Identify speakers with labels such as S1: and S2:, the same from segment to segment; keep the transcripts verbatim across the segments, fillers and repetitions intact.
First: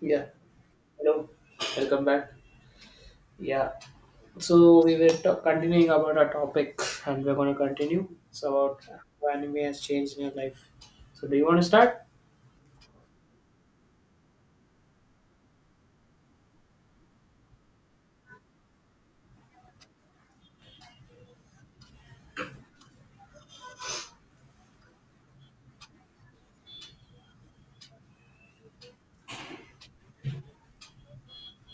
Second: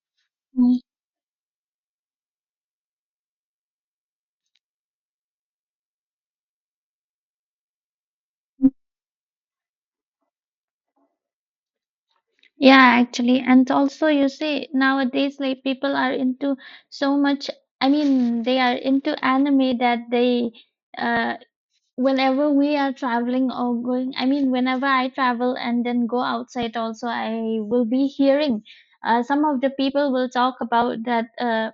S1: Yeah,
S2: Mm.
S1: hello, welcome back. Yeah. So we were to- continuing about our topic, and we're going to continue. It's about how anime has changed in your life. So do you want to start?
S2: Yeah, actually, and also you see nowadays like people are into so much. I mean, they are into anime that they, uh, whenever we are traveling or going. I mean, whenever I travel and then go outside, also I will be hearing. Uh, some of the people will talk about that. Uh,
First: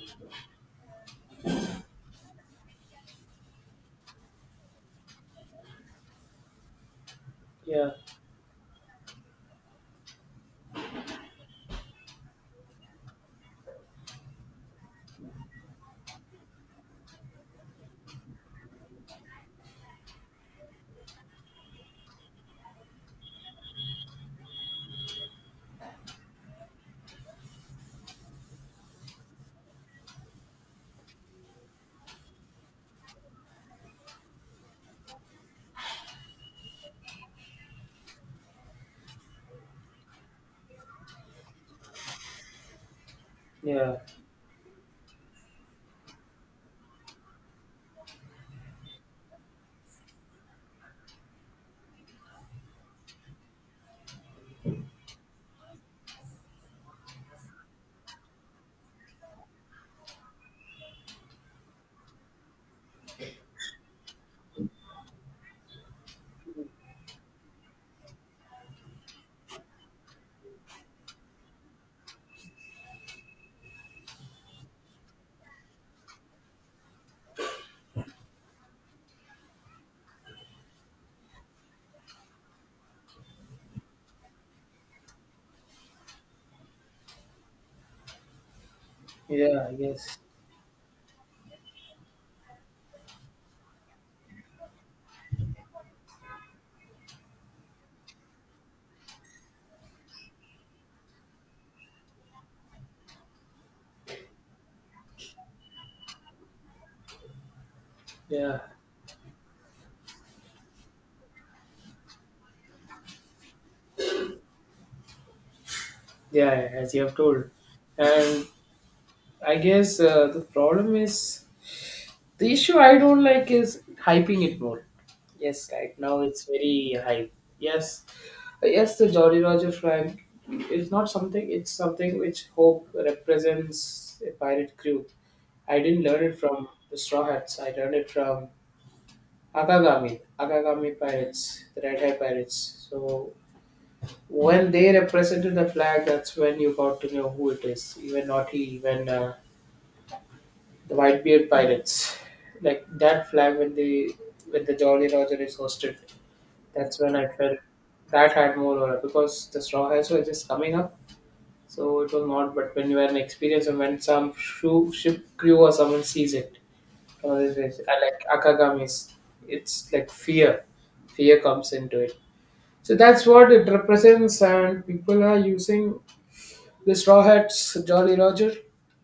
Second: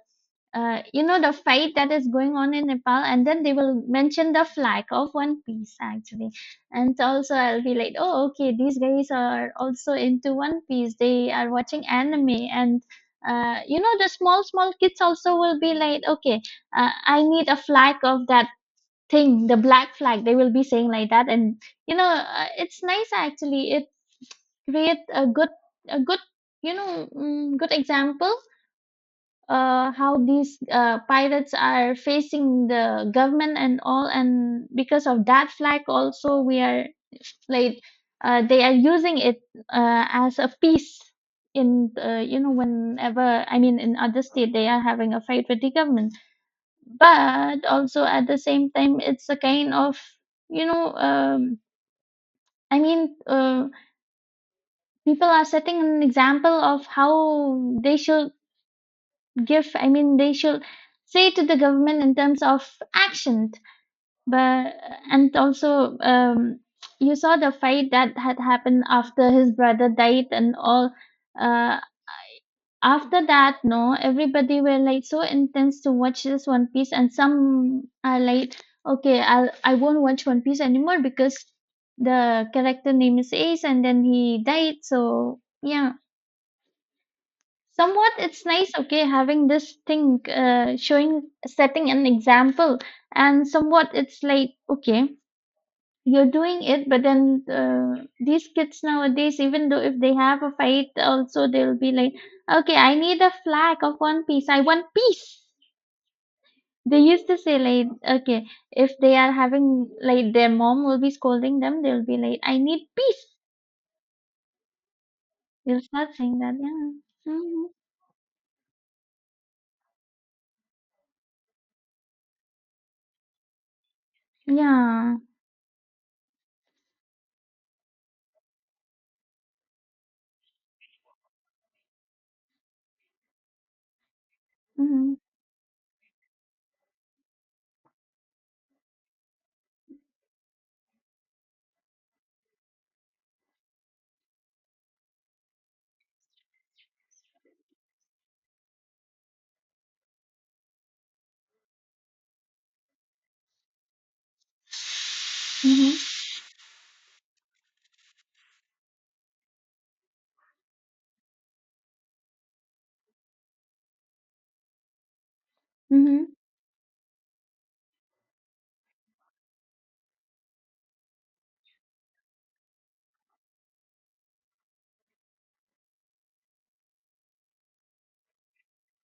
S2: uh, You know the fight that is going on in Nepal, and then they will mention the flag of One Piece actually, and also I'll be
S1: Yeah,
S2: like, oh okay, these guys are also into One Piece. They are watching anime, and uh, you know the small small kids also will be like, okay, uh, I need a flag of that thing, the black flag. They will be saying like that, and you know uh, it's nice actually. It create a good a good you know mm, good example uh, how these uh, pirates are facing the government and all, and because of that flag also we are like uh, they are using it uh, as a piece in uh, you know whenever I mean
S1: yeah,
S2: in other state they are having a fight with the government, but also at the same time it's a kind of you know um, I mean uh, people are setting an example of how they should give I mean they should say to the government in terms of action, but and also um, you saw the fight that had happened after his brother died and all uh, After that no everybody were like so intense to watch this one piece, and some are like okay i'll i won't watch one piece anymore because the character name is ace and then he died, so yeah somewhat it's nice okay having
S1: yeah.
S2: this
S1: Yes,
S2: thing uh, showing setting an example, and somewhat it's like okay you're doing it but then uh, these kids nowadays even though if they have a fight also they'll be like okay I need a flag of one piece I want peace. They used to say like okay
S1: yeah,
S2: if they are having like their mom will be scolding them they'll be like I need peace. They'll start saying that
S1: yeah.
S2: yeah
S1: As you have told,
S2: hmm
S1: and I guess uh, the problem is the issue I don't like is hyping it more.
S2: yeah
S1: Yes, right now it's very hype. Yes. Yes, the Jolly Roger flag is not something, it's something which Hope represents a pirate crew.
S2: hmm
S1: I didn't learn it from the Straw Hats, I learned it from Akagami, Akagami pirates, the Red Hair pirates. So when they represented the flag, that's when you got to know who it is. Even not he, even uh, the Whitebeard pirates. Like that flag when they when the Jolly Roger is
S2: hmm
S1: hosted, that's when I felt that had more aura because the Straw Hats were just coming up. So it was not, but when you are an experience and when some shoe ship crew or someone
S2: hmm
S1: sees it, or this is- I like akagamis, it's like fear. Fear comes into it. So that's what it represents, and people are using the straw hats, Jolly Roger,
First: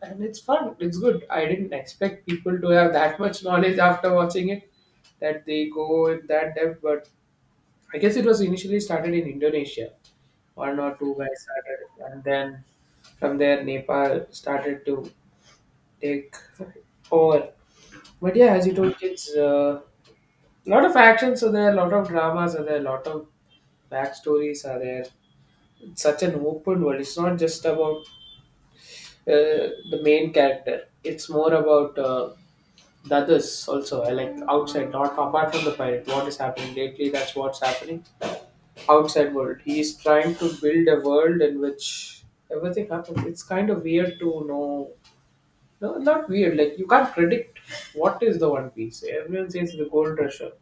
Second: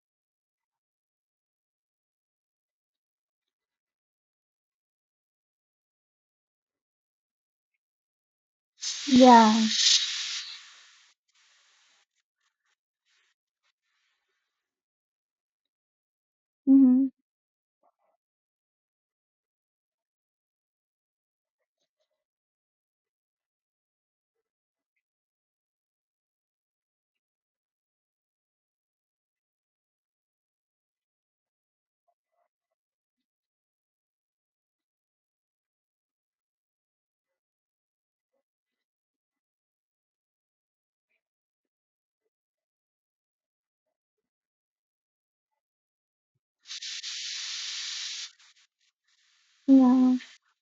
S1: and it's fun. It's good. I didn't expect people to have that much knowledge after watching it that they go in that depth, but I guess it was initially started in
S2: yeah
S1: Indonesia, one or two guys started, and then from there Nepal started to take
S2: Mhm.
S1: over. But yeah, as you told, it's a lot of action. So there are a lot of dramas are there, a lot of backstories are there. It's such an open world. It's not just about uh, the main character. It's more about uh, the others also. I like outside, not apart from the pirate. What is happening lately? That's what's happening outside world. He is trying to build a world in which everything happens. It's kind of weird to know. No, not weird. Like you can't predict what is the One Piece. Everyone says the
S2: Yeah.
S1: Gold Rusher.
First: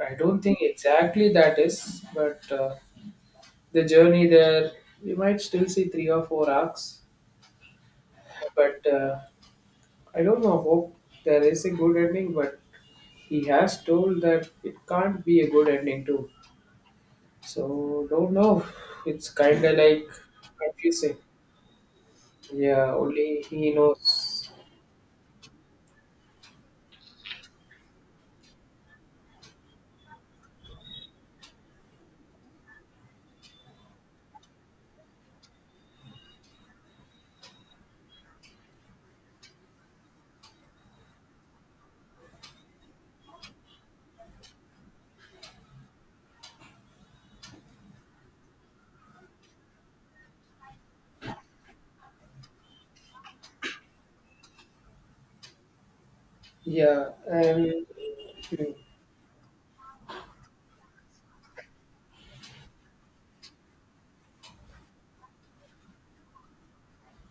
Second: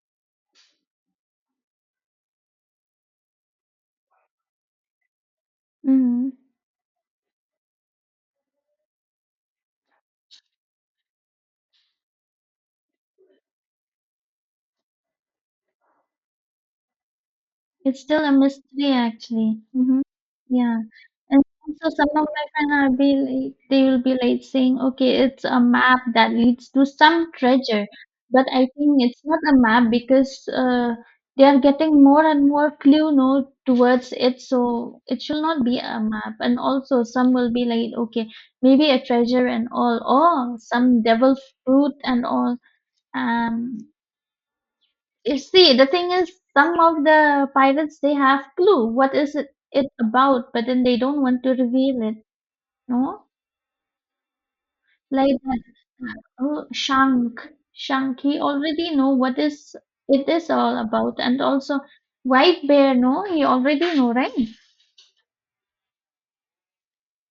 S1: I don't think exactly that is, but uh, the journey there, we might still see three or
S2: Mhm.
S1: four arcs. But uh, I don't know. Hope there is a good ending, but he has told that it can't be a good ending too.
S2: It's
S1: So
S2: still
S1: don't
S2: a
S1: know.
S2: mystery
S1: It's
S2: actually.
S1: kind of
S2: Mhm.
S1: like
S2: Yeah.
S1: confusing.
S2: And so some of my friends
S1: Yeah,
S2: are be
S1: only
S2: like,
S1: he
S2: they will be like
S1: knows.
S2: saying, okay, it's a map that leads to some treasure. But I think it's not a map because uh, they are getting more and more clue no towards it. So it should not be a map. And also some will be like, okay, maybe a treasure and all, or some devil fruit and all. Um, You see, the thing is, some of the pirates they have clue what is it, it about, but then they don't want to reveal it. No, like that. Oh,
S1: Yeah,
S2: Shank,
S1: and
S2: Shank, he already know what is it is all about, and also White Bear. No, he already know, right?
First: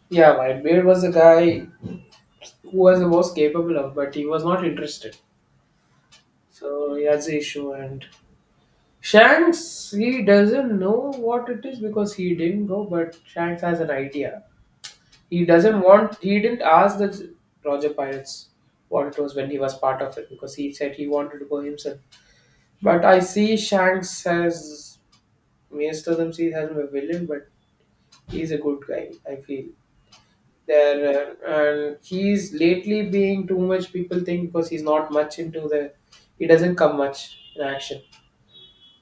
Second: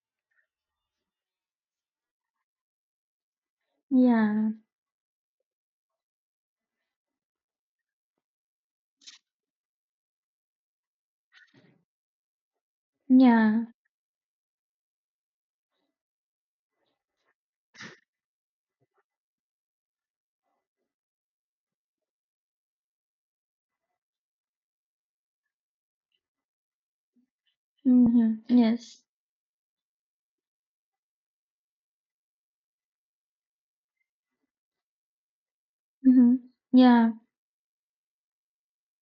S1: yeah, Whitebeard was a guy who was the most capable of, but he was
S2: Yeah,
S1: not interested. So he has the issue. And Shanks, he doesn't know what it is because he didn't go, but Shanks
S2: yeah.
S1: has an idea. He doesn't want, he didn't ask the Roger Pirates what it was when he was part of it because he said he wanted to go himself. But I see Shanks as, Maester them sees as a villain, but
S2: Mm-hmm.
S1: he's a good
S2: Yes.
S1: guy I feel there uh, and he's lately being too much people think because he's not much into the,
S2: Mm-hmm.
S1: he doesn't come
S2: Yeah,
S1: much in action,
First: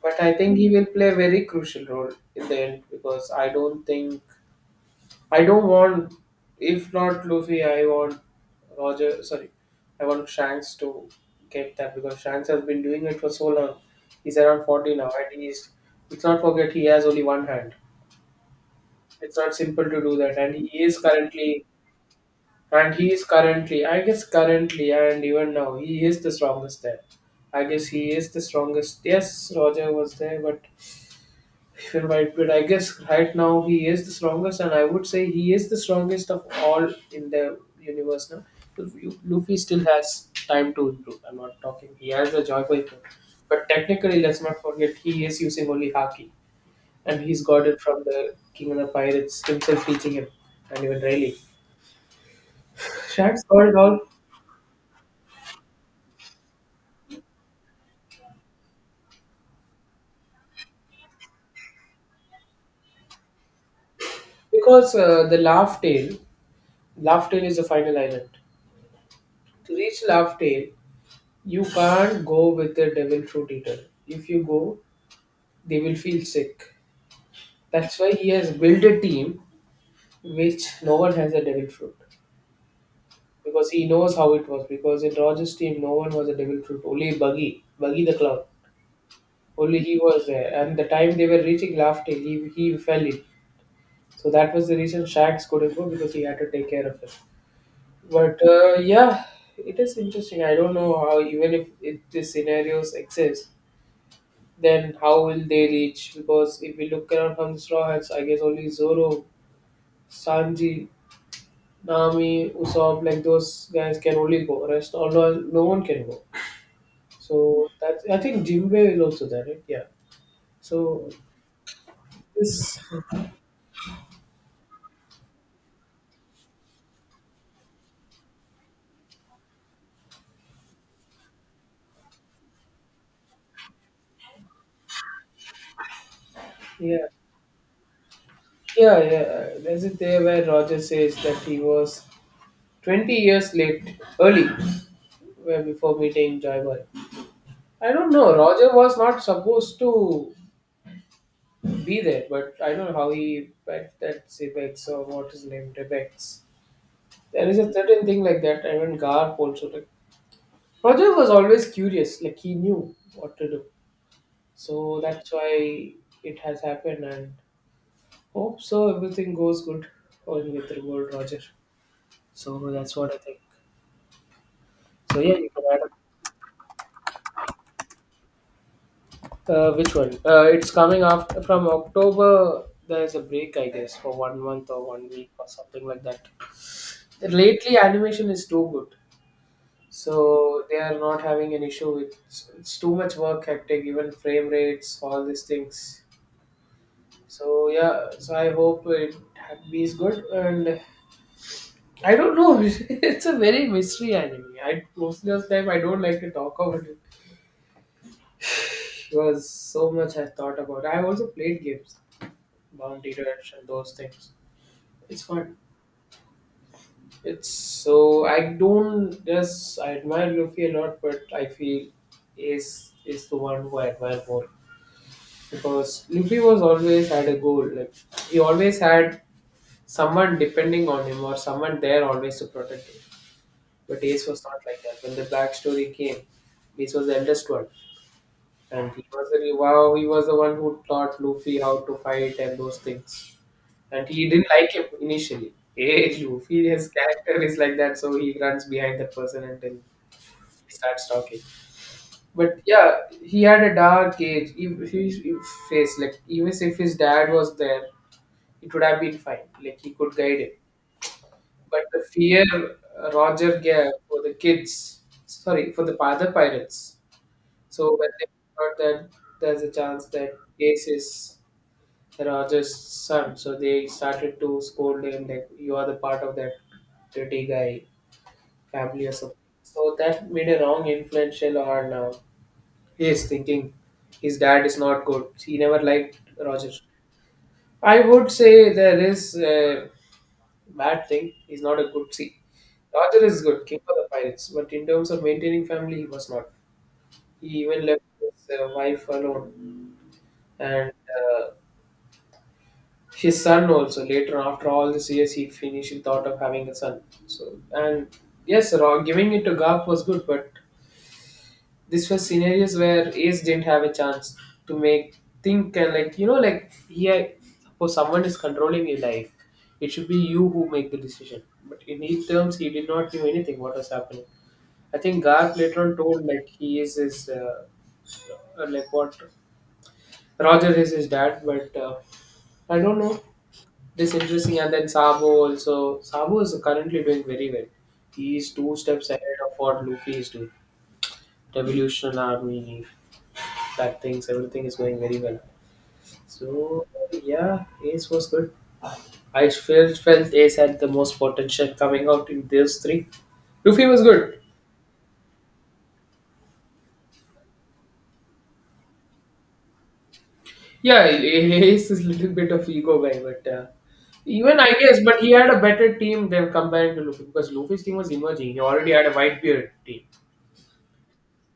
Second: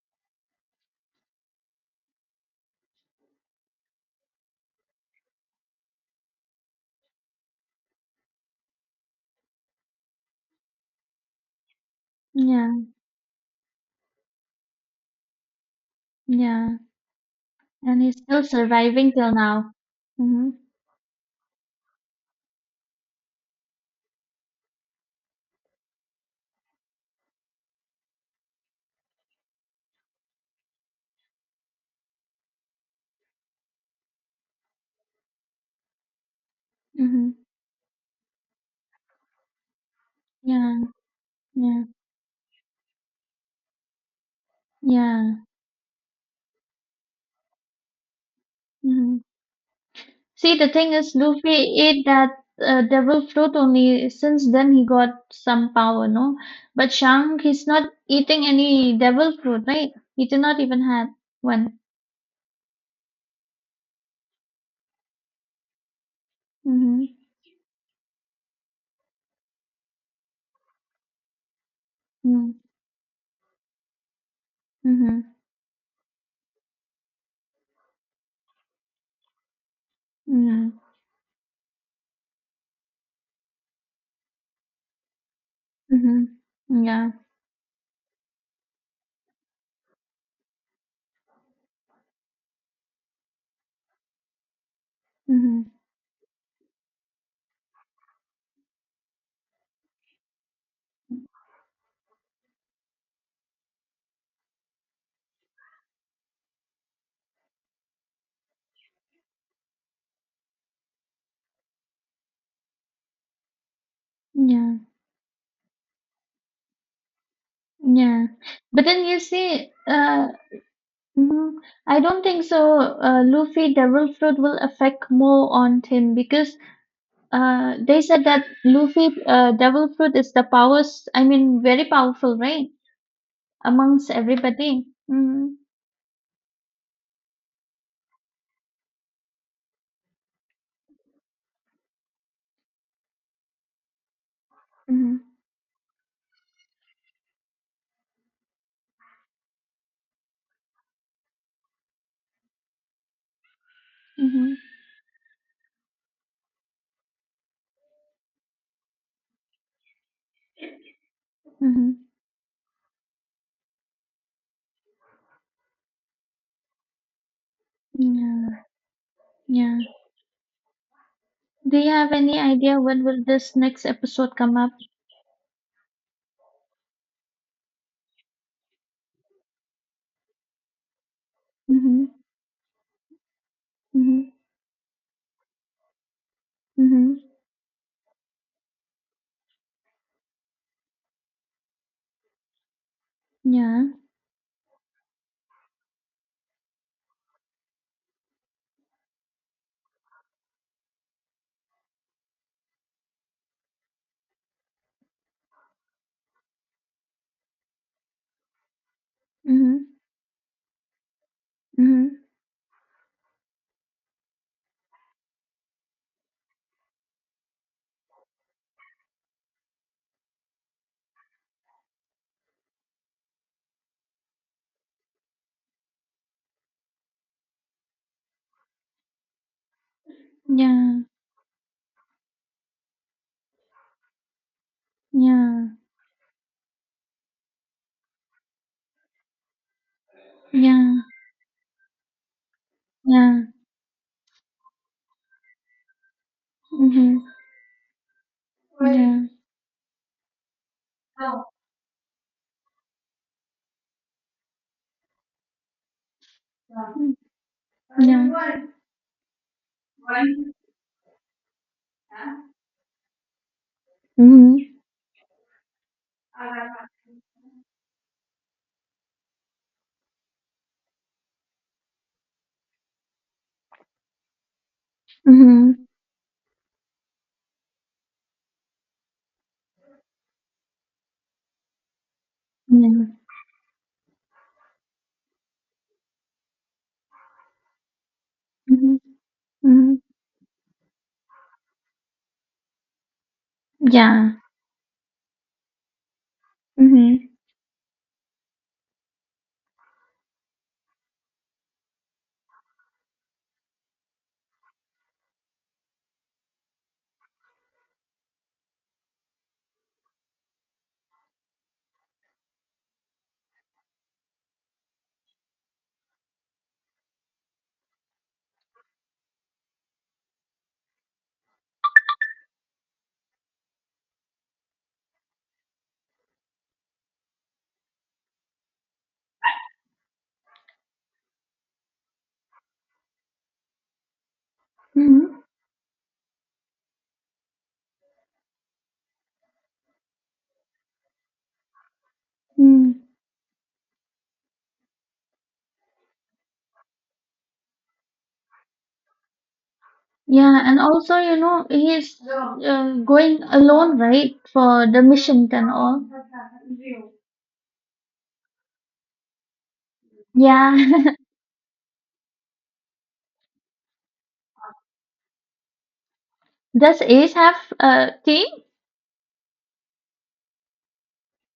S1: but I think he will play a very crucial role in the end because I don't think, I don't want, if not Luffy I want Roger, sorry, I want Shanks to get that because Shanks has been
S2: yeah,
S1: doing it for so long. He's around forty now and he's, let's not forget
S2: yeah.
S1: he has only one hand.
S2: And he's still surviving till
S1: It's not
S2: now.
S1: simple to do that,
S2: Mm-hmm.
S1: and he is currently And he is currently, I guess, currently and even now, he is the strongest there. I guess he is the strongest. Yes, Roger was there, but even right, but I guess right now he is the strongest, and I would say he is the strongest of all in
S2: Mm-hmm.
S1: the universe now. Lu- Luffy still has time
S2: Yeah,
S1: to improve. I'm not
S2: yeah,
S1: talking. He has the joy for improve. But technically, let's not forget he
S2: yeah.
S1: is using only Haki, and he's got it from the King of the
S2: Mm-hmm.
S1: Pirates himself teaching him,
S2: See, the
S1: and
S2: thing
S1: even
S2: is,
S1: Rayleigh.
S2: Luffy ate that uh, devil
S1: Shanks
S2: fruit
S1: got it all.
S2: only since then he got some power, no? But Shang, he's not eating any devil fruit, right? He did not even have one.
S1: Because uh, the Laugh Tale,
S2: Mm-hmm.
S1: Laugh Tale is the final island. To reach Laugh Tale, you can't go with the Devil Fruit Eater. If you go,
S2: Mm-hmm.
S1: they will feel sick. That's why he has built a team which
S2: Mm-hmm.
S1: no one has a Devil Fruit. Because he knows how it was. Because in Roger's team, no one was a Devil Fruit.
S2: Mm-hmm. Yeah.
S1: Only Buggy, Buggy the Clown. Only he was there. And the time they were reaching Laugh Tale, he, he fell in. So that was the reason Shax
S2: Mm-hmm.
S1: couldn't go because he had to take care of him. But uh, yeah, it is interesting. I don't know how, even if, if these scenarios exist, then how will they reach? Because if we look around from the Straw Hats, I guess only Zoro, Sanji, Nami, Usopp, like those guys can only go.
S2: Yeah.
S1: Rest, all no, no one can go. So that I
S2: Yeah.
S1: think
S2: But
S1: Jinbei is
S2: then you
S1: also there, right?
S2: see,
S1: Yeah.
S2: uh,
S1: So
S2: mhm, I don't think so.
S1: this,
S2: Uh, Luffy devil fruit will affect more on him because Uh, they said that Luffy, uh, Devil Fruit is the powers, I mean, very powerful, right? Amongst everybody. Mm-hmm.
S1: yeah, yeah, yeah. There's it there where Roger says that he was twenty years late, early,
S2: Mm-hmm.
S1: where before meeting Joy Boy. I don't know. Roger was not supposed to be there, but I don't know how he bet that
S2: Mm-hmm.
S1: Sebex or what his name Rebex. There is a certain thing like that. I mean, Garp also. Like, Roger was always
S2: Mm-hmm.
S1: curious. Like he knew what to do, so that's why it has happened. And
S2: Yeah.
S1: hope so. Everything goes
S2: Yeah.
S1: good on with the World Roger.
S2: Do you have any
S1: So
S2: idea
S1: that's
S2: when
S1: what I
S2: will
S1: think.
S2: this next episode come up?
S1: So yeah, you can add. Uh, which one? Uh, it's coming after from
S2: Mm-hmm.
S1: October. There's a break, I guess, for
S2: Mm-hmm.
S1: one month or one week or something like that.
S2: Mm-hmm.
S1: Lately, animation is too good, so they are not having an issue with it's, it's too much work, hectic,
S2: Yeah.
S1: even frame rates, all these things. So yeah, so I hope it is good, and I don't know. It's a very mystery anime. I most of the time I don't like to talk about it. It was so
S2: Mm-hmm.
S1: much I thought about. I also played games,
S2: Mm-hmm.
S1: Bounty Rush, and those things. It's fun. It's so I don't just I admire Luffy a lot, but I feel Ace is the one who I admire more because Luffy was always had a goal. Like he always had someone depending
S2: Yeah.
S1: on him or someone there always to protect him. But Ace was not like that. When the Black
S2: Yeah.
S1: Story came, Ace was the eldest one, and he was the wow. He was the one who
S2: Yeah.
S1: taught Luffy how to fight and those things.
S2: Yeah.
S1: And he didn't like him initially. Hey, Luffy, his
S2: Mm-hmm.
S1: character is like that, so he runs behind that
S2: Yeah.
S1: person until starts talking. But yeah, he had a dark age. If his if face, like even if his dad was there,
S2: Yeah.
S1: it would have been fine. Like he could guide him. But the fear uh, Roger gave for the
S2: Mm-hmm.
S1: kids, sorry, for the father pirates. So when they thought that there's a chance that Ace is the Roger's son, so they started to scold him like you
S2: Mm-hmm.
S1: are the part of that dirty guy family or something. So that made a wrong influential on uh, he
S2: Yeah.
S1: is thinking his dad is not good. He never liked Roger. I would say
S2: Mm-hmm.
S1: there is a
S2: Mm-hmm.
S1: bad thing. He's not a good see. Roger is good, king of the
S2: Yeah.
S1: pirates, but in terms of maintaining family, he was not.
S2: Mm-hmm.
S1: He even left his uh, wife alone and uh, his son also. Later, after all these years, he finished thought of having a son. So and yes, Ro- giving it to Garp was good, but this was scenarios where Ace didn't have a chance to make think and like you know like he had- for someone is controlling your life. It should be you who make the decision. But in his terms, he did not know anything. What was happening? I think Garth later on told like he is his uh, uh, like what Roger is his dad, but uh, I don't know. This interesting and then Sabo
S2: Mm-hmm.
S1: also. Sabo is currently doing very well. He is two steps ahead of what Luffy is doing. Revolutionary Army,
S2: Mm-hmm.
S1: that things everything is going very well. So yeah, Ace was good. I felt felt Ace
S2: Yeah,
S1: had
S2: and
S1: the
S2: also,
S1: most
S2: you know,
S1: potential coming
S2: he's
S1: out in those
S2: uh,
S1: three.
S2: going
S1: Luffy
S2: alone,
S1: was
S2: right,
S1: good.
S2: for the missions and all. Yeah.
S1: Yeah, Ace is a little bit of ego guy, but uh, even I guess, but he had a better team than compared
S2: Does
S1: to Luffy
S2: Ace
S1: because
S2: have
S1: Luffy's team was
S2: a team?
S1: emerging. He already had a Whitebeard team.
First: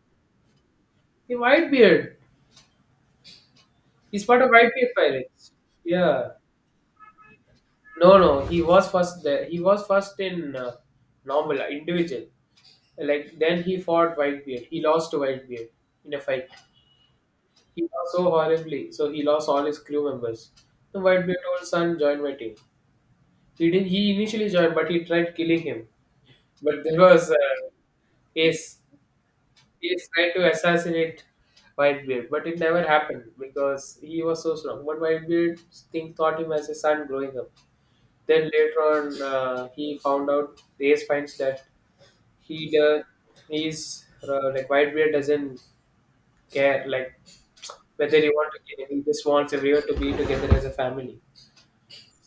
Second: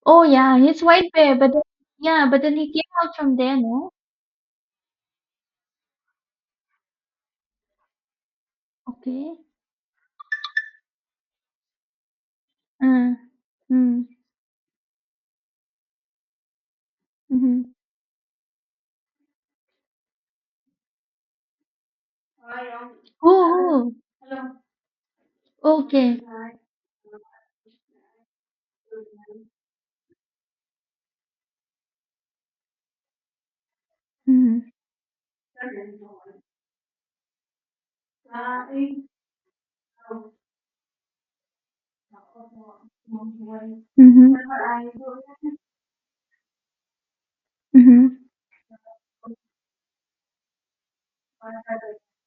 S2: Oh, yeah, he's White
S1: He
S2: Bear, but then,
S1: Whitebeard.
S2: yeah, but then he came out from there, no?
S1: He's part of Whitebeard Pirates. Yeah. No, no. He was first
S2: Okay.
S1: there. He was first in uh, normal uh, individual.
S2: Uh,
S1: Like then he
S2: mm,
S1: fought Whitebeard. He lost to Whitebeard in a fight.
S2: mm-hmm.
S1: He lost so horribly, so he lost all his crew members. The Whitebeard told son, join my team. He didn't.
S2: Oh,
S1: He initially joined, but he tried killing
S2: oh,
S1: him.
S2: okay.
S1: But there was uh, Ace. Ace tried to assassinate Whitebeard, but it never happened because he was so
S2: Mm-hmm.
S1: strong. But Whitebeard think thought him as a son growing up. Then later on, uh, he found out. Ace finds that he uh, he's uh, like
S2: Mm-hmm.
S1: Whitebeard doesn't care, like
S2: Mm-hmm.
S1: whether you want to, he just wants everyone to be together as a family.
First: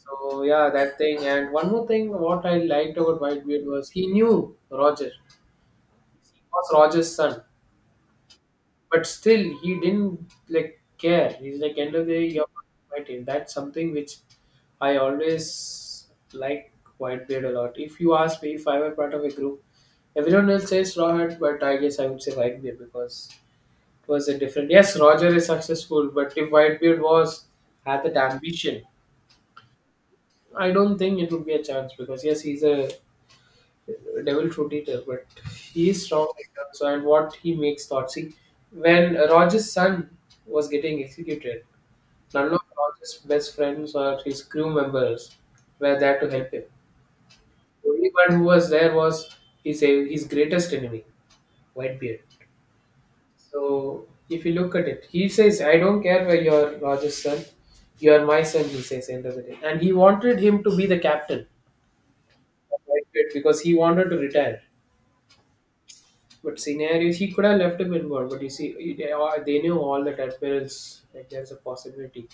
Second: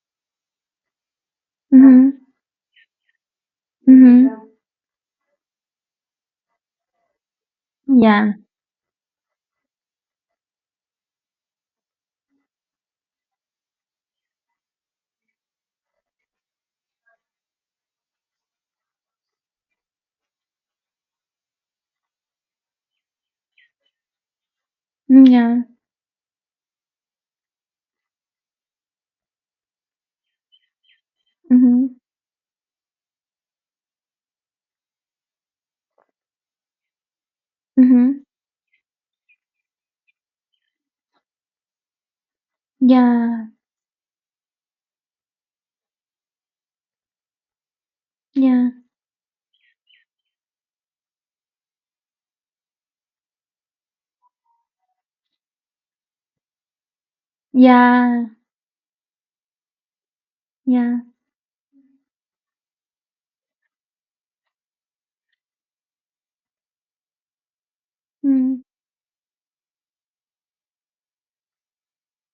S1: So yeah, that thing. And one more thing,
S2: Mm-hmm.
S1: what I liked about Whitebeard was he knew
S2: Mm-hmm.
S1: Roger. He was Roger's son,
S2: Yeah.
S1: but still he didn't like care. He's like, end of the day, you're my team. That's something which I always like Whitebeard a lot. If you ask me, if I were part of a group, everyone else says Rawhide, but I guess I would say Whitebeard, because was a different. Yes,
S2: mm,
S1: Roger is
S2: Yeah.
S1: successful, but if Whitebeard was had that ambition, I don't think it would be a
S2: Mm-hmm.
S1: chance, because yes, he's a devil fruit eater, but he is strong. In terms of- And what he makes thoughts.
S2: Mm-hmm.
S1: See, when Roger's son was getting executed, none of Roger's
S2: Yeah.
S1: best friends or his crew members were there to help him. The only one who was
S2: Yeah.
S1: there was his his greatest enemy, Whitebeard. So if you look at it, he says, I don't care where you're Roger's son, you're
S2: Yeah.
S1: my son, he says, end of the day. And he wanted him to be the
S2: Yeah.
S1: captain of Whitefield because he wanted to retire. But scenarios, he could have left him involved. But you
S2: Mm,
S1: see, they, all- they knew all that admirals, like there's a possibility.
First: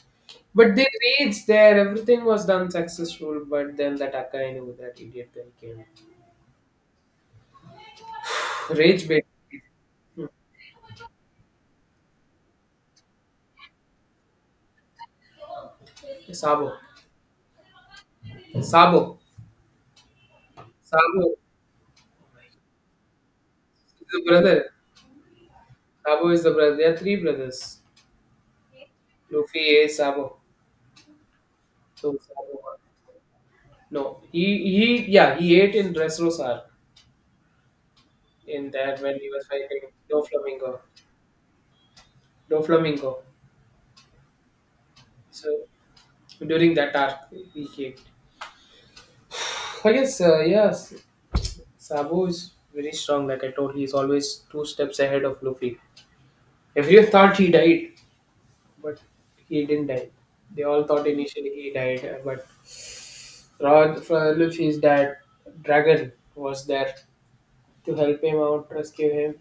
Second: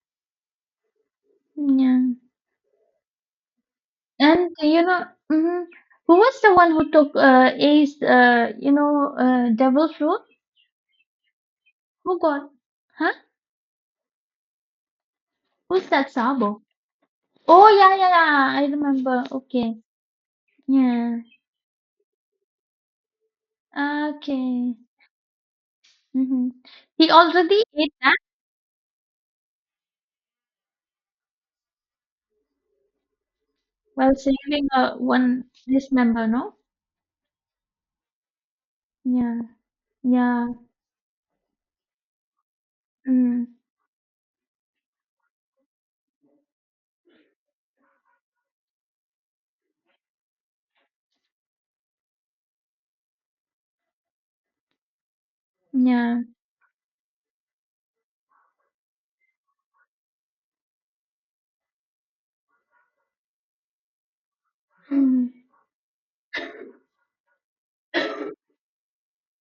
S1: But the raids there,
S2: yeah.
S1: everything was done successful. But then that
S2: And
S1: Akainu,
S2: you
S1: that
S2: know,
S1: idiot guy
S2: mhm,
S1: came.
S2: who was the one who took uh, Ace, uh, you
S1: Rage
S2: know,
S1: bait.
S2: uh, devil fruit?
S1: Hmm.
S2: Who got? Huh? Who's that Sabo?
S1: Sabo.
S2: Oh yeah, yeah, yeah. I
S1: Sabo.
S2: remember. Okay. Yeah.
S1: Sabo is the brother.
S2: Okay.
S1: Sabo is
S2: Mm-hmm.
S1: the brother. They are
S2: He
S1: three
S2: already
S1: brothers.
S2: ate that
S1: Luffy ate Sabo. So Sabo won.
S2: while
S1: No, he
S2: saving uh,
S1: he yeah,
S2: one
S1: he ate
S2: this
S1: in
S2: member, no?
S1: Dressrosa in that when he
S2: Yeah.
S1: was fighting
S2: Yeah.
S1: Doflamingo. Doflamingo.
S2: Mm,
S1: So during that arc he ate. I guess uh, yes, Sabo is very strong. Like I told, he's always two steps ahead of Luffy.
S2: yeah.
S1: Everyone thought he died, but he didn't die. They all thought initially he died, uh, but Rod, uh, Luffy's dad, Dragon, was there to help him out, rescue him.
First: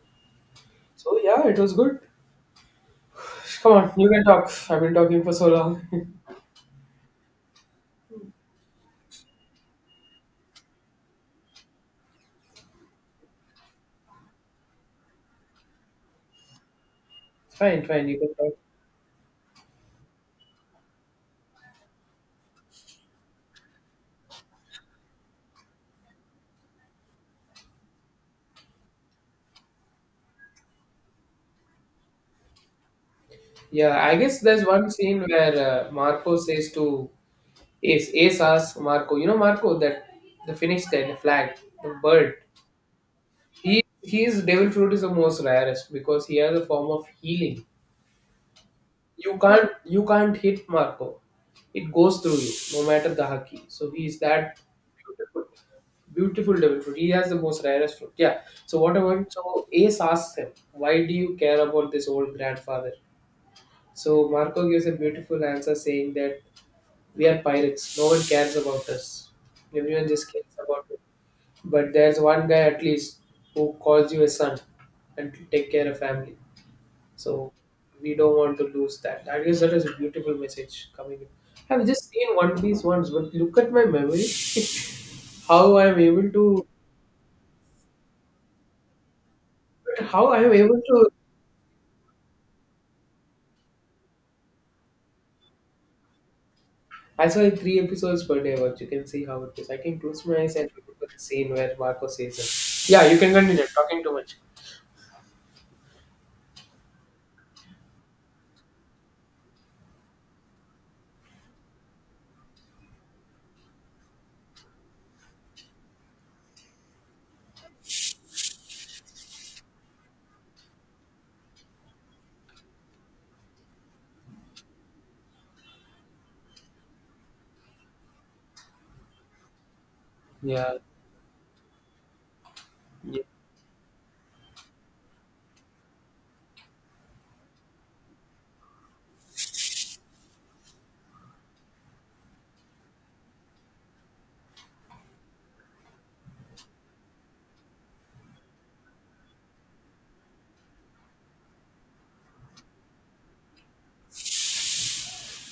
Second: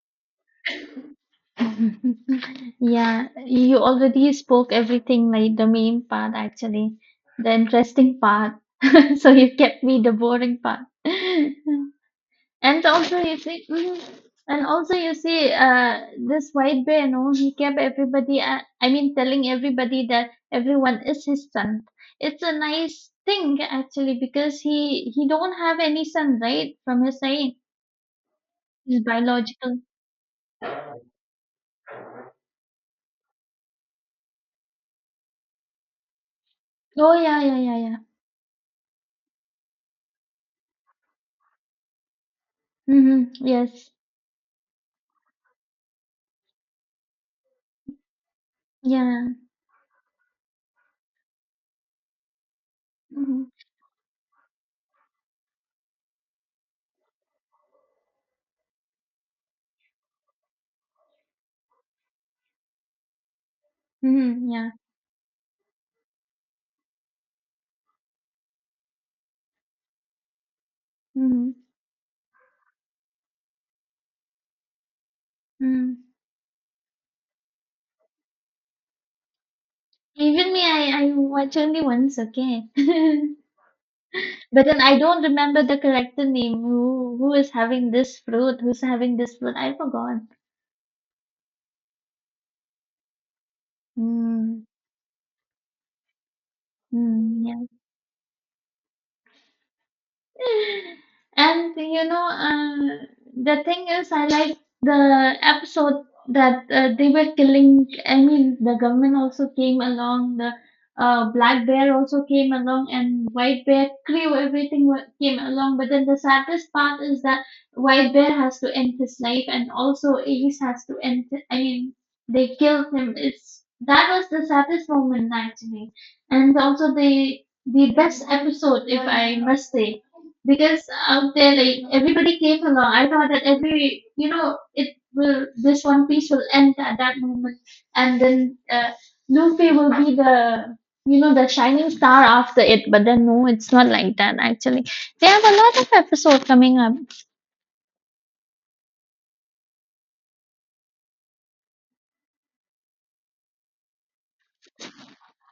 S1: So yeah, it was good.
S2: Yeah,
S1: Come
S2: you
S1: on, you can
S2: already
S1: talk.
S2: spoke
S1: I've been talking for
S2: everything,
S1: so
S2: like the main
S1: long.
S2: part, actually, the interesting part. So you kept me the boring part. And also, you see, mhm. and also, you see, uh, this white bear, no, he kept
S1: Fine, fine, you can
S2: everybody,
S1: talk.
S2: uh, I mean, telling everybody that everyone is his son. It's a nice thing, actually, because he he don't have any son, right? From his side, his biological.
S1: Yeah, I guess there's one scene where uh, Marco says to
S2: Oh, yeah, yeah, yeah, yeah.
S1: Ace. Ace asks Marco, you know Marco, that the Phoenix guy, the flag, the bird.
S2: Mm-hmm.
S1: He
S2: Yes.
S1: his devil fruit is the most rarest because he has a form of healing.
S2: Yeah.
S1: you can't you can't hit Marco. It goes through you, no matter the
S2: Mm-hmm.
S1: hockey. So he is that beautiful, beautiful double fruit. He has the most rarest fruit. Yeah. So what about so Ace asks him, why do you care about this old grandfather? So
S2: Mm-hmm.
S1: Marco
S2: Yeah.
S1: gives a beautiful answer saying that we are pirates. No one cares about us. Everyone just cares about it.
S2: Mm-hmm.
S1: But there's one guy at least who calls you a son and to take care
S2: Mm.
S1: of family. So we don't want to lose that. I guess that is a beautiful
S2: Even me,
S1: message
S2: I, I
S1: coming in.
S2: watch only
S1: I've just
S2: once,
S1: seen One
S2: okay.
S1: Piece once, but look at my memory,
S2: But then I don't remember
S1: how
S2: the
S1: I'm
S2: character
S1: able
S2: name.
S1: to,
S2: Who who is having this fruit? Who's having this fruit? I forgot.
S1: how I'm able to.
S2: Mm.
S1: I
S2: Mm.
S1: saw three episodes per day, but you can see how it is. I can close my eyes and remember the scene where
S2: And you
S1: Marco
S2: know,
S1: says it. Yeah,
S2: uh,
S1: you can
S2: the
S1: continue
S2: thing
S1: talking too
S2: is, I
S1: much.
S2: like the episode that uh, they were killing. I mean, the government also came along, the uh, black bear also came along, and white bear crew, everything wa- came along. But then the saddest part is that white bear has to end his life, and also Ace has to end. I mean, they killed him. It's that was the saddest moment actually, and also the the best episode, if I must say
S1: Yeah,
S2: because out there like everybody came along I
S1: yeah,
S2: thought that every you know it will this one piece will end at that moment, and then uh, Luffy will be the you know the shining star after it, but then no it's not like that actually. They have a lot of episode coming up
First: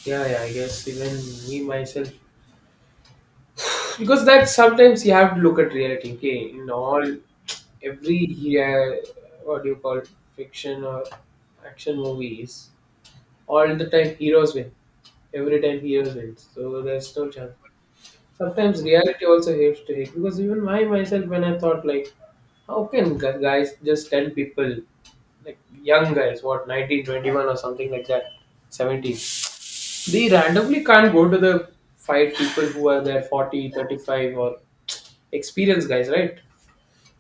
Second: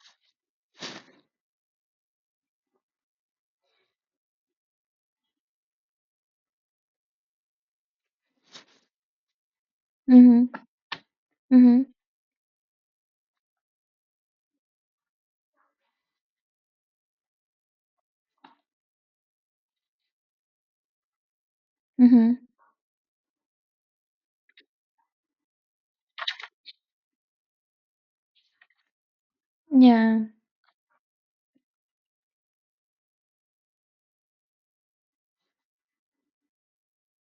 S1: yeah. Yeah, I guess even me myself because that sometimes you have to look at reality, okay, in all every uh, what do you call it,
S2: mm-hmm
S1: fiction or
S2: mm-hmm
S1: action movies, all the time heroes win, every time heroes win, so there's no chance. Sometimes reality also helps to hit, because even my myself when I thought like,
S2: mm-hmm
S1: how can gu- guys just tell people like young guys what nineteen twenty-one or something like that, seventeen,
S2: yeah
S1: they randomly can't go to the fight people who are there forty thirty-five or experience guys, right?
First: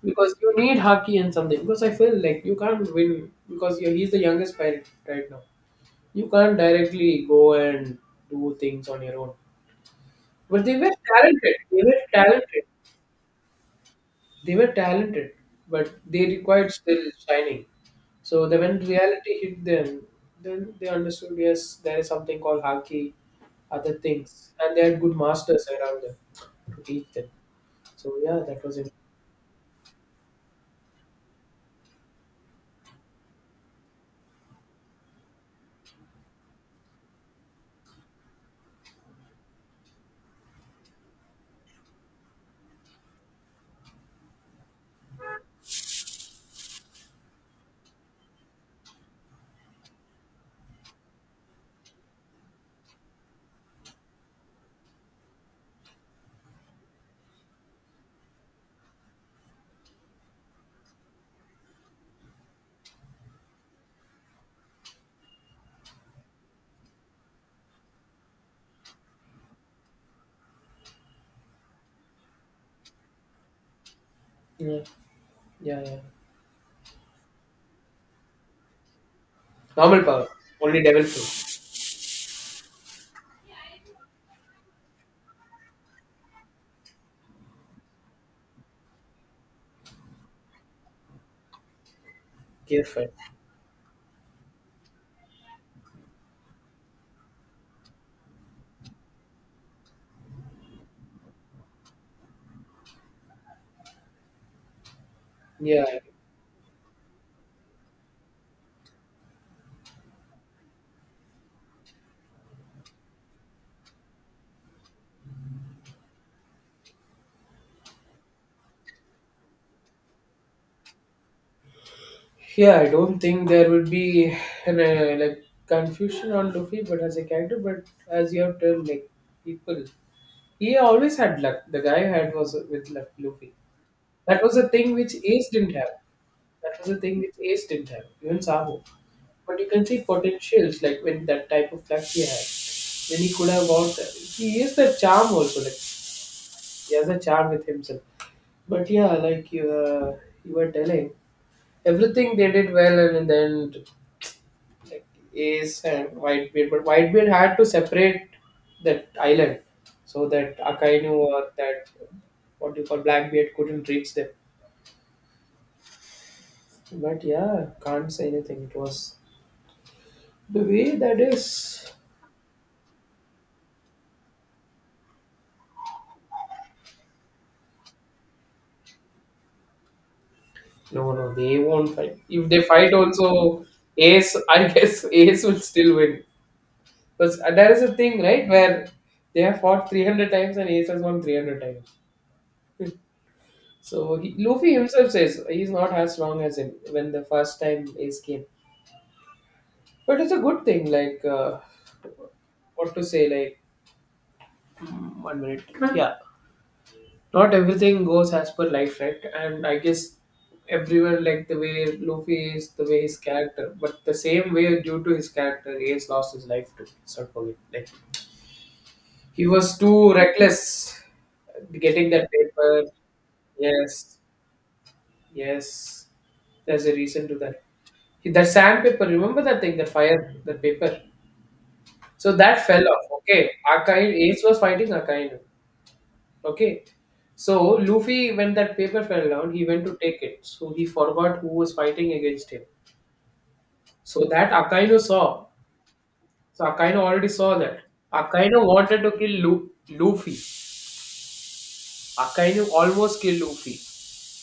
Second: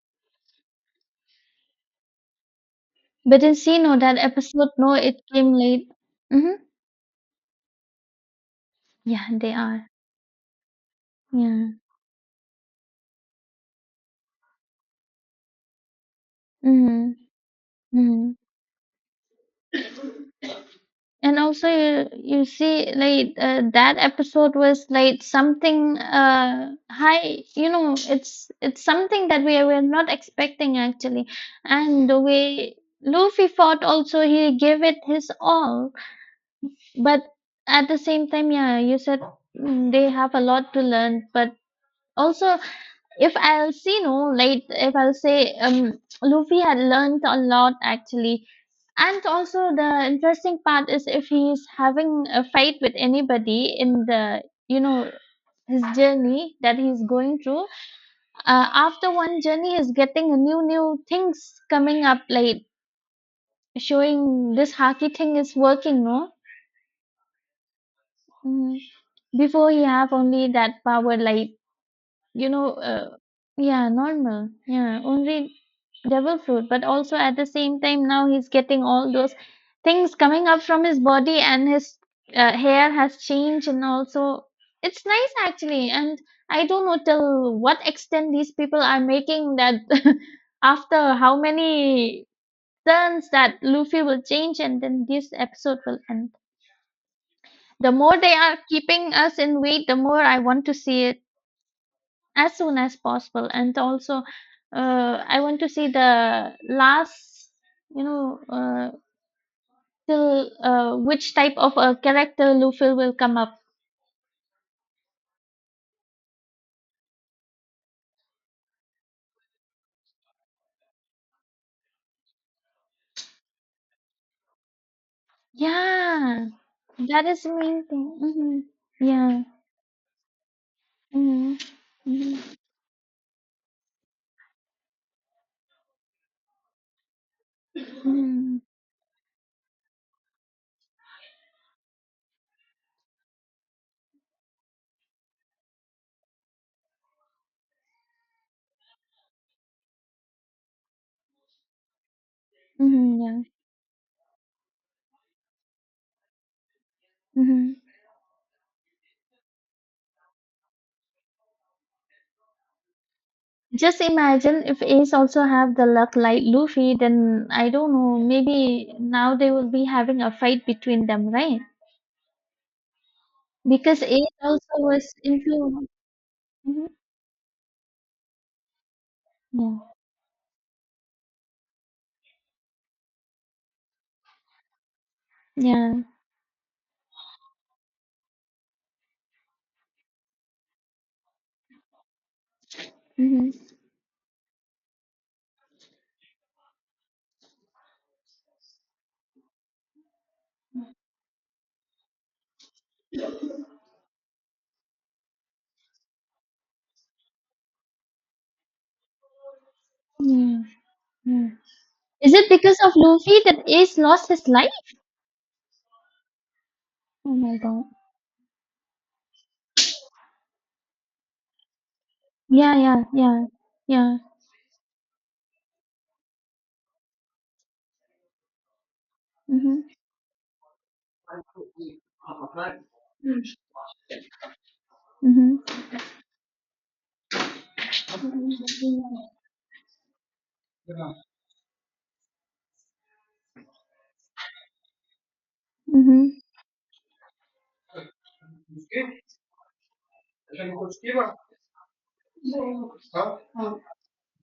S1: Because you need Haki and something. Because I feel like you can't win
S2: but in see
S1: because you-
S2: no
S1: he's
S2: that
S1: the youngest
S2: episode
S1: pirate
S2: no it
S1: right now.
S2: came late
S1: You
S2: mm-hmm
S1: can't directly go and do things on your
S2: yeah
S1: own.
S2: they are
S1: But they were talented.
S2: yeah
S1: They were talented. They were talented, but they required still
S2: mm-hmm
S1: shining.
S2: mm-hmm
S1: So then when reality hit them, then they understood,
S2: And also,
S1: yes, there is
S2: you,
S1: something
S2: you
S1: called
S2: see,
S1: Haki,
S2: like uh,
S1: other
S2: that
S1: things,
S2: episode
S1: and they
S2: was
S1: had good
S2: like
S1: masters
S2: something
S1: around them
S2: uh
S1: to teach them.
S2: high. You know,
S1: So yeah,
S2: it's
S1: that was
S2: it's
S1: it.
S2: something that we were not expecting actually. And the way Luffy fought, also he gave it his all. But at the same time, yeah, you said mm, they have a lot to learn. But also, if I'll see no like if I'll say um Luffy had learned a lot actually, and also the interesting part is if he's having a fight with anybody in the you know his journey that he's going through uh, after one journey he's getting a new new things coming up like showing this haki thing is working no Mm. before he have only that power like you know, uh, yeah, normal.
S1: Yeah,
S2: Yeah, only
S1: yeah, yeah.
S2: devil fruit. But also at the same time, now he's getting all those
S1: Normal
S2: things
S1: power.
S2: coming up
S1: Only
S2: from his
S1: level four.
S2: body, and his uh, hair has changed, and also it's nice actually. And I don't know till what extent these people are making that after how many
S1: Yes, sir.
S2: turns that Luffy will change, and then this episode will end. The more they are keeping us in wait, the more I want to see it as soon as possible, and also uh, I want to
S1: Yeah.
S2: see the last you know uh, till uh, which type of a character Luffy will come up
S1: Yeah, I don't think there would be an, uh, like confusion
S2: yeah
S1: on Luffy, but as a
S2: that is the
S1: character,
S2: main
S1: but
S2: thing
S1: as you have
S2: hmm
S1: told, like
S2: yeah
S1: people, he always had
S2: hmm
S1: luck. The guy had
S2: hmm
S1: was with luck, Luffy. That was a thing which Ace didn't have. That was a thing which Ace didn't have. Even
S2: hmm
S1: Sabo. But you can see potentials like when that type of luck he had. When he could have walked, he is the charm also. Like he has a charm with himself. But yeah, like you, uh, you were telling, everything they did well, and
S2: hmm
S1: in the
S2: yeah
S1: end, like Ace and Whitebeard. But Whitebeard had to
S2: hmm
S1: separate that island so that Akainu or that what do you call Blackbeard couldn't
S2: just
S1: reach them.
S2: imagine if ace also have the luck like luffy
S1: But
S2: then I
S1: yeah,
S2: don't
S1: can't
S2: know
S1: say anything. It
S2: maybe
S1: was
S2: now they will be having a
S1: the
S2: fight
S1: way
S2: between
S1: that
S2: them right
S1: is.
S2: because ace also was influenced Mm-hmm. Yeah.
S1: No, no, they won't fight. If they fight, also Ace, I guess Ace will
S2: Yeah.
S1: still win. Because there is a thing, right, where they have fought three hundred times and Ace has won three hundred times.
S2: hmm
S1: So he, Luffy himself says he's not as strong as him when the first time Ace came. But it's a good thing, like, uh, what to say, like, mm, one minute. Yeah. Not everything goes as per life, right? And I guess
S2: Yeah.
S1: everyone like
S2: Yeah.
S1: the way
S2: Is it
S1: Luffy is,
S2: because
S1: the
S2: of
S1: way his
S2: Luffy that
S1: character, but
S2: Ace
S1: the
S2: lost his
S1: same
S2: life?
S1: way due to his character, Ace lost his life too. Let's not
S2: Oh
S1: forget.
S2: my god.
S1: Like, he was too reckless getting that
S2: Yeah,
S1: paper.
S2: yeah, yeah.
S1: Yes,
S2: Yeah.
S1: yes. There's a reason to that. That sandpaper, remember that thing, that
S2: Mm-hmm.
S1: fire, that paper. So that fell off. Okay, Akainu, Ace was fighting Akainu.
S2: Mm-hmm.
S1: Okay, so Luffy, when that paper fell down, he went to take it. So he forgot who was fighting against him. So that Akainu saw.
S2: Mm-hmm.
S1: So Akainu already saw that. Akainu wanted to kill Lu- Luffy. Akainu almost killed Luffy.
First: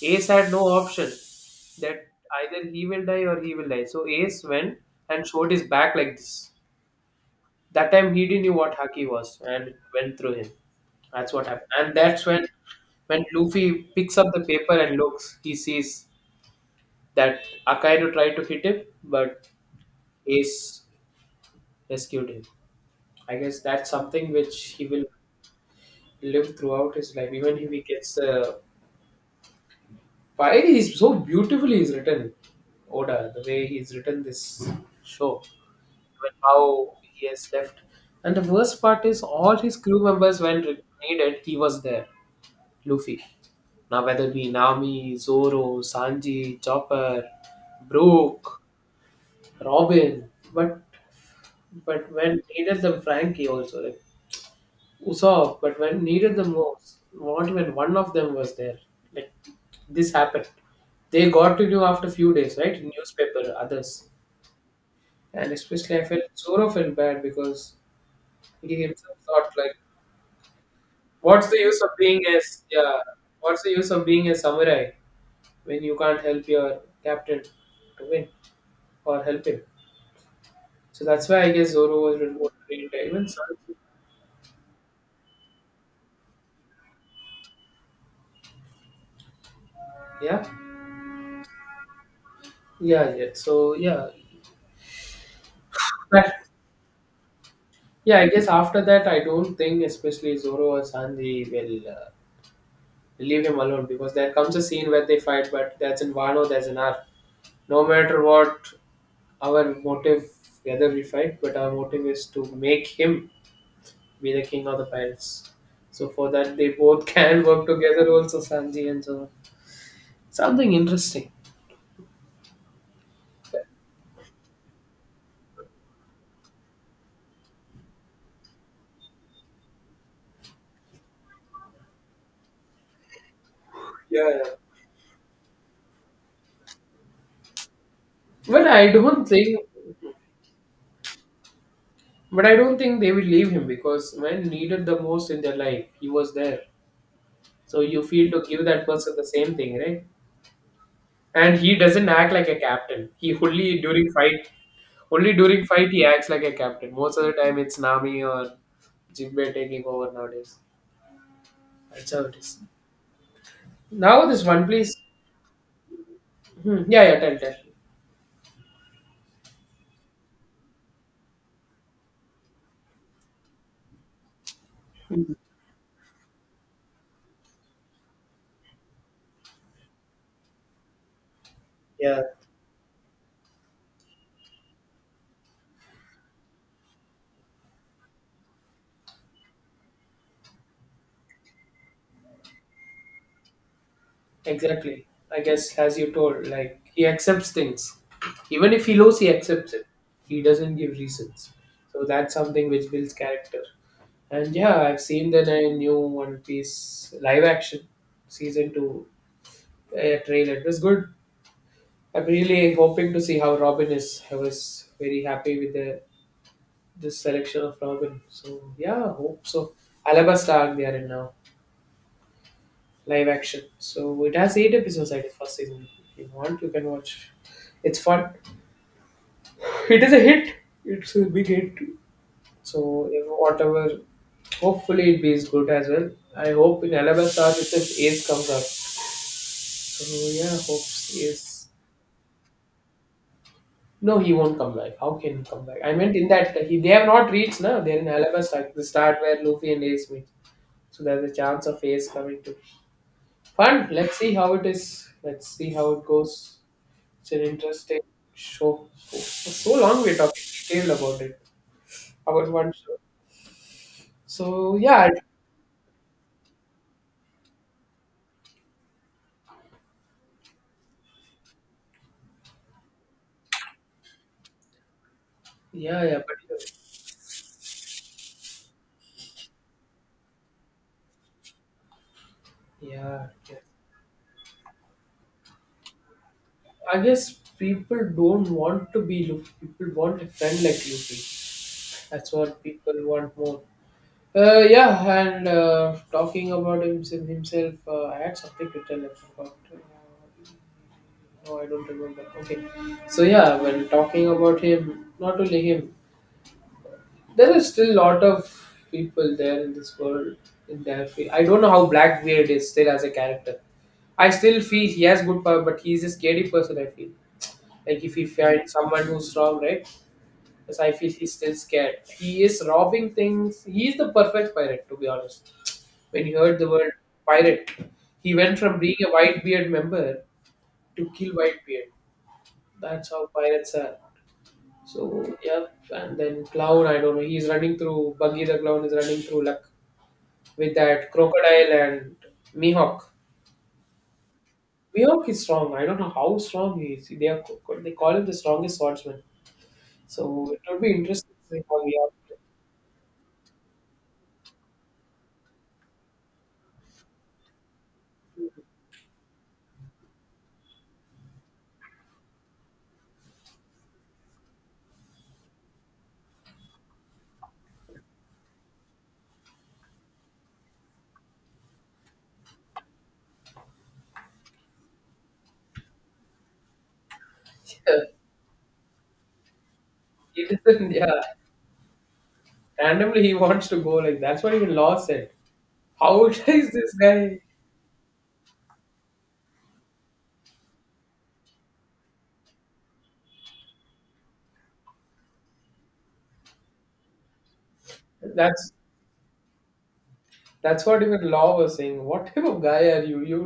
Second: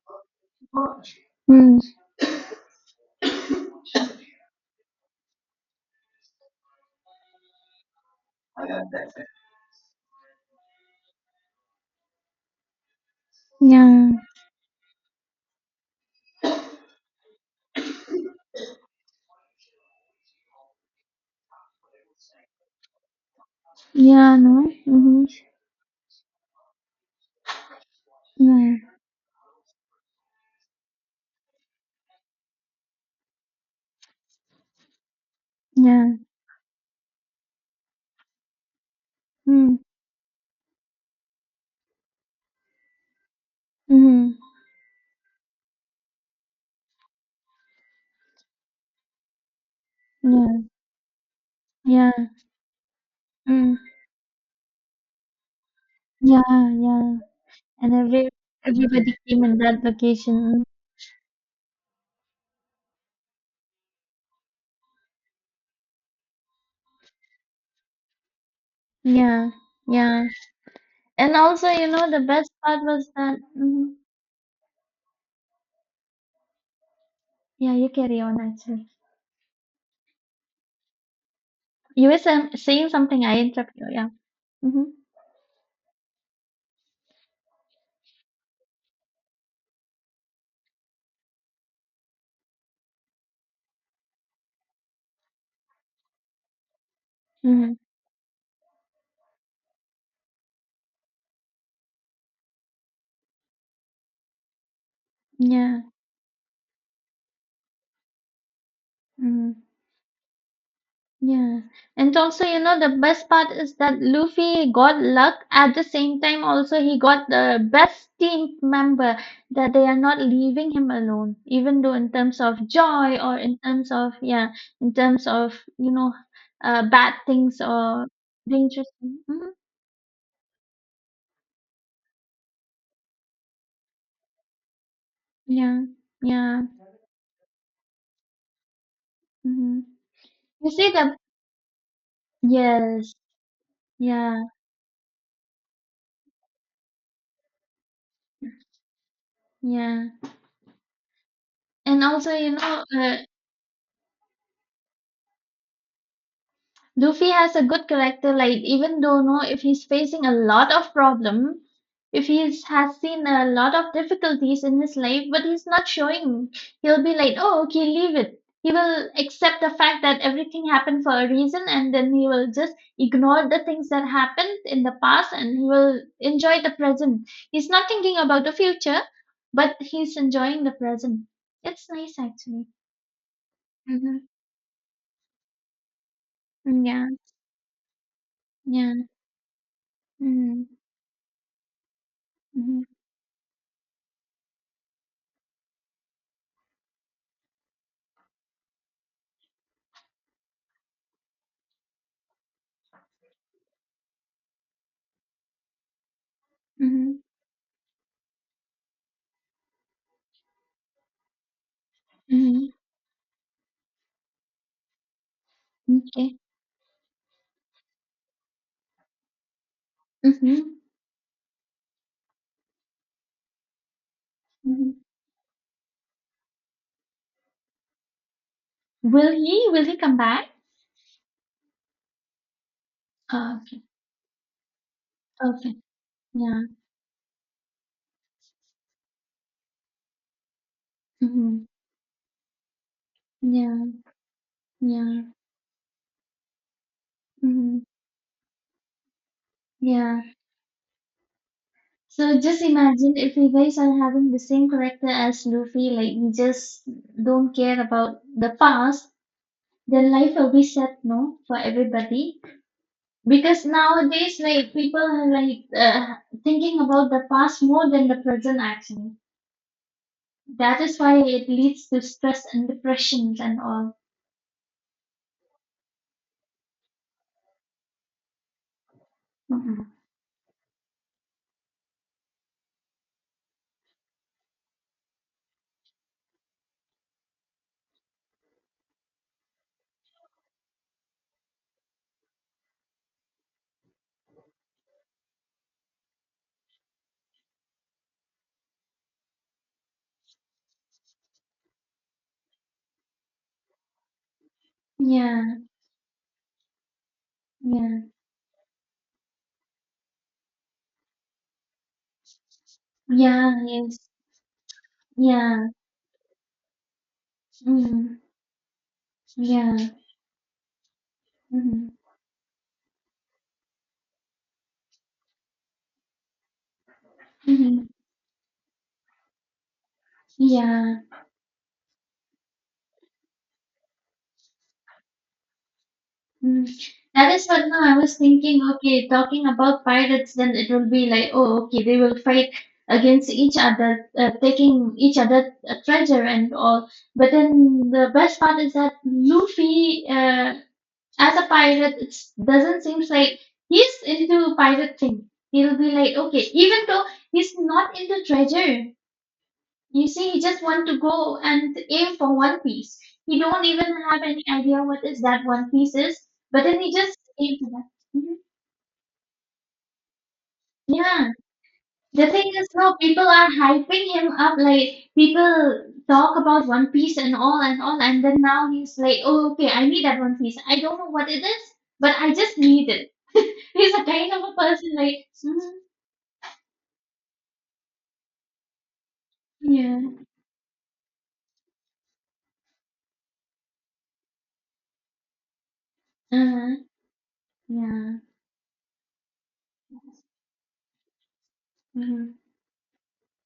S1: Ace had no option
S2: Mm.
S1: that either he will die or he will die. So Ace went and showed his back like this. That time he didn't know what Haki was and it went through him. That's what happened. And that's when when Luffy
S2: Yeah.
S1: picks up the paper and looks, he sees that Akainu tried to hit him, but Ace rescued him. I guess that's something
S2: Yeah, no.
S1: which he will
S2: Mm-hmm.
S1: live throughout his life. Even if he gets the.
S2: Yeah.
S1: Why he's so beautifully he's written, Oda, the way he's written this show,
S2: Yeah.
S1: and how he has left. And the worst part is all his
S2: Mm.
S1: crew members when re- needed, he was there. Luffy. Now whether
S2: Mm-hmm.
S1: it be Nami, Zoro, Sanji, Chopper, Brook, Robin,
S2: Yeah.
S1: but but
S2: Yeah.
S1: when needed them Frankie
S2: Mm.
S1: also. Like, Usopp, but when needed the
S2: Yeah,
S1: most,
S2: yeah.
S1: not even
S2: And
S1: one of
S2: every
S1: them was there.
S2: everybody
S1: Like
S2: came in that
S1: this happened.
S2: location.
S1: They got to know after few days, right? Newspaper, others. And especially I felt Zoro felt bad because he
S2: Mm.
S1: himself thought
S2: Yeah.
S1: like,
S2: Yeah. And
S1: what's the
S2: also,
S1: use
S2: you
S1: of
S2: know, the
S1: being
S2: best
S1: as
S2: part
S1: yeah,
S2: was that.
S1: what's the use
S2: Hmm
S1: of being a samurai when you can't help your captain
S2: Yeah, you
S1: to
S2: carry
S1: win
S2: on actually.
S1: or help him? So that's why I guess Zoro
S2: You were
S1: was
S2: some,
S1: removed.
S2: saying
S1: Even
S2: something, I interrupt
S1: Sanji.
S2: you. Yeah. Mm-hmm.
S1: Yeah. Yeah, yeah. So yeah. That.
S2: Mm-hmm.
S1: Yeah, I guess after that, I don't think especially Zoro or Sanji will uh, leave him alone because there comes a scene where they fight, but
S2: Yeah.
S1: that's in Wano, that's in our. No matter what
S2: Mm-hmm.
S1: our motive, whether we fight, but
S2: Yeah.
S1: our motive
S2: And
S1: is to
S2: also, you know,
S1: make
S2: the best
S1: him
S2: part is that
S1: be the king
S2: Luffy
S1: of the
S2: got luck.
S1: pirates.
S2: At the
S1: So
S2: same
S1: for
S2: time,
S1: that, they
S2: also, he
S1: both
S2: got
S1: can work
S2: the
S1: together
S2: best
S1: also,
S2: team
S1: Sanji and
S2: member
S1: Zoro.
S2: that they are not leaving
S1: Something
S2: him
S1: interesting.
S2: alone, even though in terms of joy or in terms of, yeah, in terms of, you know, uh, bad things or dangerous. Mm-hmm.
S1: Yeah, yeah.
S2: Yeah. Yeah.
S1: But I don't think,
S2: Mm-hmm. You see the,
S1: but I don't think they
S2: yes.
S1: will leave him because
S2: Yeah.
S1: when needed the most in their life, he was there. So you feel to give that person the same thing, right?
S2: Yeah.
S1: And he
S2: And
S1: doesn't
S2: also,
S1: act like
S2: you
S1: a
S2: know,
S1: captain.
S2: uh,
S1: He only during fight, only during fight he acts like a captain. Most of
S2: Luffy
S1: the
S2: has
S1: time
S2: a
S1: it's
S2: good
S1: Nami
S2: character.
S1: or
S2: Like, even though no,
S1: Jinbei
S2: if
S1: taking
S2: he's
S1: over
S2: facing a
S1: nowadays.
S2: lot of problem,
S1: That's how
S2: if
S1: it is.
S2: he's has seen a lot of
S1: Now this
S2: difficulties
S1: one
S2: in
S1: place.
S2: his life, but he's not showing.
S1: Hmm, yeah,
S2: He'll be
S1: yeah,
S2: like,
S1: tell, tell.
S2: oh, okay, leave it. He will accept the fact that everything happened for a reason, and then he will just ignore the things that happened in the past,
S1: Mhm.
S2: and he will enjoy the present. He's not thinking about the future, but he's enjoying the present. It's nice
S1: Yeah,
S2: actually. Mm-hmm. Mm, Yeah, yeah. Mm. Mhm,
S1: exactly. I guess as you told, like he accepts things. Even if he loses, he accepts it. He doesn't give reasons. So that's something which builds character. And yeah, I've seen that I new One Piece
S2: mhm,
S1: live action season two uh, trailer. It was good. I'm
S2: mhm.
S1: really hoping to see how Robin is. I was very happy with the
S2: M'kay.
S1: this selection of Robin. So yeah, hope so. Alabasta arc
S2: Mhm,
S1: they are in now, live action. So it has eight
S2: mhm.
S1: episodes, I guess, first season. If you want, you can watch. It's fun.
S2: Will he will he
S1: It is
S2: come
S1: a
S2: back?
S1: hit. It's a big hit. So if
S2: Oh, okay,
S1: whatever, hopefully it be as good
S2: okay.
S1: as well. I
S2: Yeah.
S1: hope in Alabasta if this Ace comes up. So yeah, hopes
S2: Mhm.
S1: Ace.
S2: Yeah,
S1: No, he won't come back. How
S2: yeah.
S1: can he come back? I meant in that he they have not reached now.
S2: Mhm.
S1: They're in Alabama like the start where Luffy and Ace
S2: Yeah.
S1: meet. So there's a chance of Ace
S2: So
S1: coming too.
S2: just imagine if you guys
S1: Fun.
S2: are
S1: Let's
S2: having
S1: see
S2: the
S1: how it
S2: same character
S1: is.
S2: as
S1: Let's see
S2: Luffy,
S1: how it
S2: like you
S1: goes.
S2: just
S1: It's an
S2: don't care
S1: interesting
S2: about the
S1: show.
S2: past,
S1: For so long
S2: then
S1: we
S2: life
S1: talked
S2: will be
S1: detailed
S2: set,
S1: about
S2: no,
S1: it.
S2: for everybody.
S1: About one show.
S2: Because nowadays, like
S1: So
S2: people
S1: yeah, I-
S2: are like uh, thinking about the past more than the present actually. That is why it leads to stress and depressions and all.
S1: yeah, yeah, but
S2: Mm-mm.
S1: yeah, yeah. I guess people don't want to be Luffy. People want a friend like Luffy. That's what people want more. Uh, yeah, and uh, talking about himself, himself uh, I had something to tell him, forgot. Uh, no, I don't remember. Okay, so yeah, when talking about him, not
S2: Yeah,
S1: only him, there are still a
S2: yeah,
S1: lot of people there in this world in their field. I don't know how Blackbeard is still as a
S2: yeah,
S1: character.
S2: yes,
S1: I still feel he has good power,
S2: yeah,
S1: but he's a scary person. I feel like if
S2: mm,
S1: he finds someone who's strong,
S2: yeah,
S1: right? Because I feel he's still scared.
S2: mm,
S1: He is robbing things. He's the perfect pirate, to be honest, when he heard the word pirate,
S2: mm,
S1: he went from being a Whitebeard member
S2: yeah.
S1: to kill Whitebeard. That's how pirates are. So, yeah, and then
S2: Mm.
S1: Clown, I don't know,
S2: That is
S1: he's
S2: what
S1: running
S2: now I
S1: through,
S2: was
S1: Buggy the
S2: thinking.
S1: Clown is
S2: Okay,
S1: running through
S2: talking
S1: Luck
S2: about pirates, then it
S1: with
S2: will be
S1: that
S2: like, oh,
S1: Crocodile
S2: okay, they
S1: and
S2: will fight
S1: Mihawk.
S2: against each other, uh, taking each
S1: Mihawk is
S2: other
S1: strong.
S2: uh,
S1: I don't know
S2: treasure
S1: how
S2: and
S1: strong
S2: all.
S1: he is. They,
S2: But
S1: are, they
S2: then the
S1: call him the
S2: best part is
S1: strongest
S2: that
S1: swordsman.
S2: Luffy,
S1: So,
S2: uh,
S1: it would be interesting
S2: as a
S1: to see how
S2: pirate,
S1: Mihawk
S2: it doesn't seem like he's into pirate thing. He'll be like, okay, even though he's not into treasure, you see, he just want to go and aim for one piece. He don't even have any idea what is that one piece is, but then he just aim for that. Mhm. Yeah, the thing is, no, people are hyping him up. Like people talk about One Piece and all and all,
S1: plays.
S2: and then now he's like, oh, okay, I need that One
S1: He
S2: Piece. I
S1: doesn't,
S2: don't
S1: yeah.
S2: know what it is, but I just need it.
S1: Randomly, he wants to
S2: He's
S1: go,
S2: a
S1: like
S2: kind of
S1: that's
S2: a
S1: what even
S2: person
S1: Law
S2: like,
S1: said.
S2: mm,
S1: How is this guy?
S2: yeah, uh, yeah,
S1: That's That's what even Law was saying. What
S2: mhm.
S1: type of guy are you? You